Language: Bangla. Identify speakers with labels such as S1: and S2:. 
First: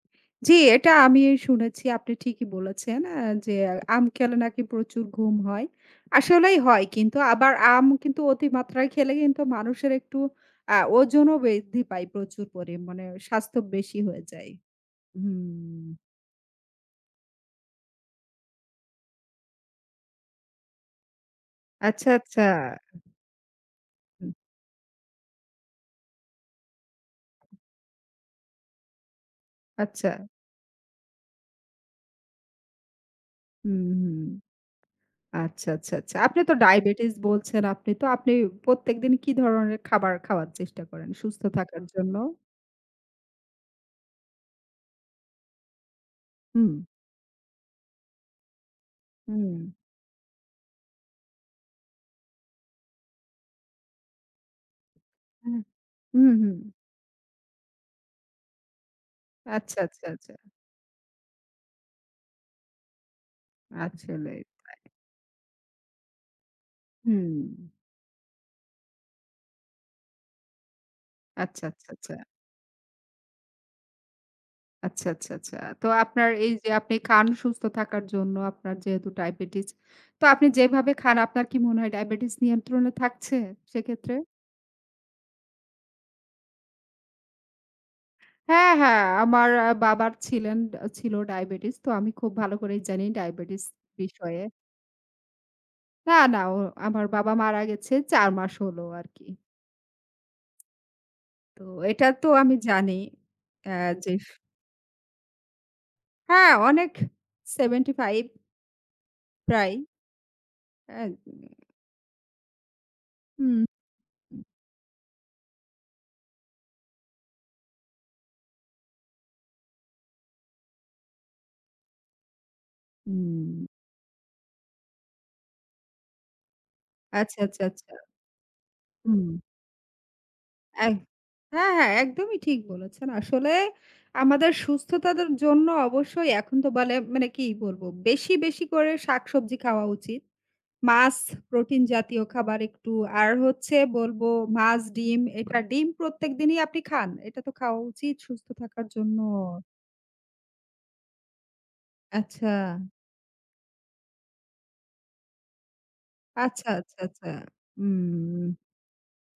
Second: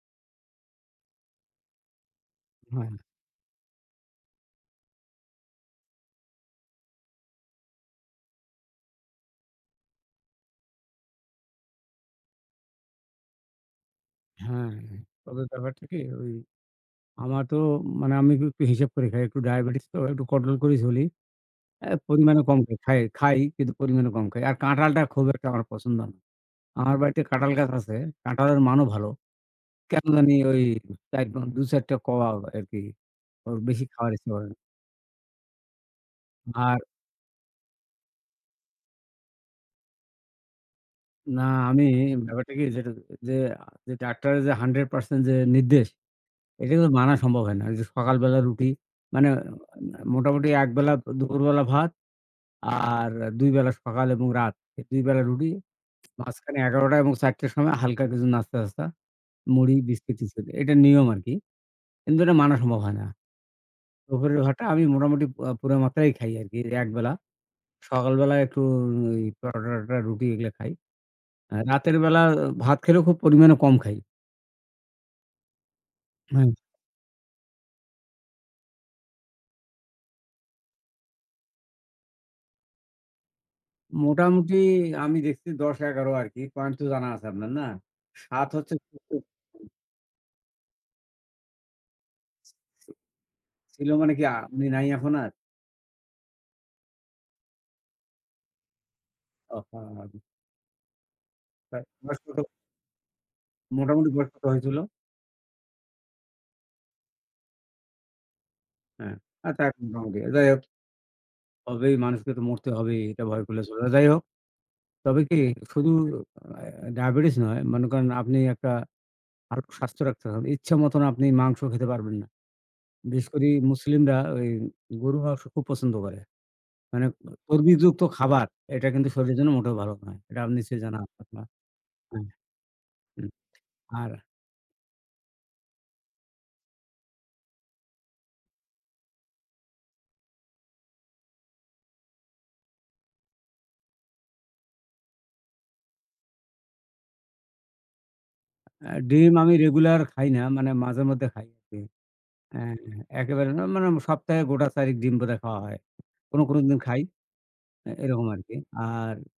S1: জ্বি, এটা আমি শুনেছি। আপনি ঠিকই
S2: হ্যাঁ।
S1: বলেছেন এ যে আম খেলে নাকি প্রচুর ঘুম হয়। আসলেই হয় কিন্তু আবার আম কিন্তু অতিমাত্রায় খেলে কিন্তু মানুষের একটু আ ওজনও বৃদ্ধি পায়। প্রচুর মানে স্বাস্থ্য বেশি হয়ে যায়।
S2: হ্যাঁ। তবে ব্যাপারটা
S1: হুম।
S2: কি ওই আমার তো মানে আমি ক একটু হিসাব করে খাই। একটু ডায়াবেটিস তো একটু control করেই চলি। আ
S1: আচ্ছা,
S2: পরিমাণে
S1: আচ্ছা।
S2: কম খাই খাই। খাই, কিন্তু পরিমাণে কম
S1: হু।
S2: খাই। আর কাঁঠালটা খুব একটা আমার পছন্দ না। আমার বাড়িতে কাঁঠাল গাছ আছে, কাঁঠালের মানও ভালো। কেন
S1: আচ্ছা।
S2: জানি ওই চাইরবাই ২, ৪ টা কোয়া আরকি। ওর
S1: হু,
S2: বেশি খাবার
S1: হুম।
S2: ইচ্ছা করে না।
S1: আচ্ছা, আচ্ছা, আচ্ছা। আপনি তো
S2: আর
S1: ডায়াবেটিস বলছেন আপনি তো আপনি প্রত্যেকদিন কি ধরনের খাবার খাওয়ার চেষ্টা করেন
S2: না,
S1: সুস্থ
S2: আমি
S1: থাকার জন্য?
S2: ব্যাপারটা কি? যেটা যে যেটা ডাক্তারে যে 100% যে নির্দেশ, এটা
S1: হুম।
S2: কিন্তু মানা সম্ভব হয় না। এইযে সকালবেলা রুটি মানে আ
S1: উম।
S2: মোটামুটি এক বেলা দু দুপুরবেলা ভাত আর আ ২ বেলা সকাল এবং রাত। এই ২ বেলা রুটি
S1: হুহু। হুম, হু।
S2: মাঝখানে ১১ঃ০০ টা এবং ৪ঃ০০ টার সময় হালকা কিছু নাস্তা-টাস্তা, মুড়ি,
S1: আচ্ছা, আচ্ছা, আচ্ছা।
S2: বিস্কিট-টিস্কিট। এটা নিয়ম আরকি। কিন্তু এটা মানা সম্ভব হয় না। দুপুরের
S1: আসলেই
S2: ভাতটা
S1: তাই।
S2: আমি মোটামুটি পু পু্রা মাত্রাই খাই আরকি একবেলা।
S1: হুম।
S2: সকালবেলায় একটু ও ওই পরোটা-টরোটা, রুটি এগুলা খাই। আ
S1: আচ্ছা, আচ্ছা,
S2: রাতের বেলা
S1: আচ্ছা।
S2: ভাত খেলেও খুব পরিমাণে কম খাই।
S1: আচ্ছা, আচ্ছা, আচ্ছা। তো আপনার
S2: হুম।
S1: এইযে আপনি খান সুস্থ থাকার জন্য আপনার যেহেতু ডায়াবেটিস। তো আপনি যেভাবে খান আপনার কি মনে হয় ডায়াবেটিস নিয়ন্ত্রণে থাকছে সেক্ষেত্রে?
S2: মোটামুটি আমি দেখছি ১০, ১১ আরকি। পয়েন্ট তো জানা আছে আপনার, না? ৭
S1: হ্যাঁ,
S2: হচ্ছে
S1: হ্যাঁ, আমার আ
S2: [unintelligible]
S1: বাবার ছিলেন আ ছিল ডায়াবেটিস। তো আমি খুব ভালো করেই জানি ডায়াবেটিস
S2: ছিল মানে কি আ
S1: বিষয়ে।
S2: উনি নাই এখন আর?
S1: না, না, ও আমার বাবা মারা গেছে ৪ মাস হল আরকি।
S2: আহহা!
S1: তো
S2: হ্যাঁ।
S1: এটা
S2: বয়স
S1: তো
S2: কত?
S1: আমি জানি আ
S2: মোটামুটি
S1: যেস
S2: বয়স কত হয়েছিল?
S1: হ্যাঁ, অনেক। 75
S2: হ্যাঁ, আচ্ছা।
S1: প্রায়ই
S2: [unintelligible] যাই হোক।
S1: আ দিএ
S2: হবেই। মানুষকে তো মরতে হবেই। এটা ভয়
S1: হুম।
S2: করলে চলবে না। যাই হোক। তবে কি শুধু আ ডায়াবেটিস নয়, মনে করেন আপনি একটা আর স্বাস্থ্য রাখতে হয়। ইচ্ছে মতন আপনি মাংস খেতে পারবেন না। বিশেষ করি
S1: উম।
S2: মুসলিমরা ওই গরুর মাংস খুব পছন্দ করে। মানে এ
S1: আচ্ছা, আচ্ছা, আচ্ছা।
S2: চর্বিযুক্ত খাবার আ এটা কিন্তু
S1: উম।
S2: শরীরের জন্য মোটেও ভালো নয়। এটা আপ নিশ্চয়ই
S1: এহ
S2: জানা আপনার?
S1: হ্যাঁ, হ্যাঁ,
S2: আ
S1: একদমই ঠিক বলেছেন।
S2: [unintelligible]
S1: আসলে
S2: আর
S1: আমাদের সুস্থতার জন্য অবশ্যই এখন তো বলে মানে কি বলবো? বেশি, বেশি করে শাকসবজি খাওয়া উচিত। মাছ, প্রোটিন জাতীয় খাবার একটু। আর হচ্ছে বলবো মাছ, ডিম এটা। ডিম প্রত্যেক দিনই আপনি খান। এটা তো খাওয়া উচিত সুস্থ থাকার
S2: আ
S1: জন্য।
S2: ডিম আমি রেগুলার খাই না। মানে মাঝেমধ্যে খাই আরকি।
S1: আচ্ছা।
S2: এ এ একেবারে না, মানে মা সপ্তাহে গোটা চাইরেক ডিম বোধহয় খাওয়া হয়। কোনো, কোনো
S1: আচ্ছা,
S2: দিন
S1: আচ্ছা,
S2: খাই।
S1: আচ্ছা।
S2: আ এরকম
S1: উম
S2: আরকি। আর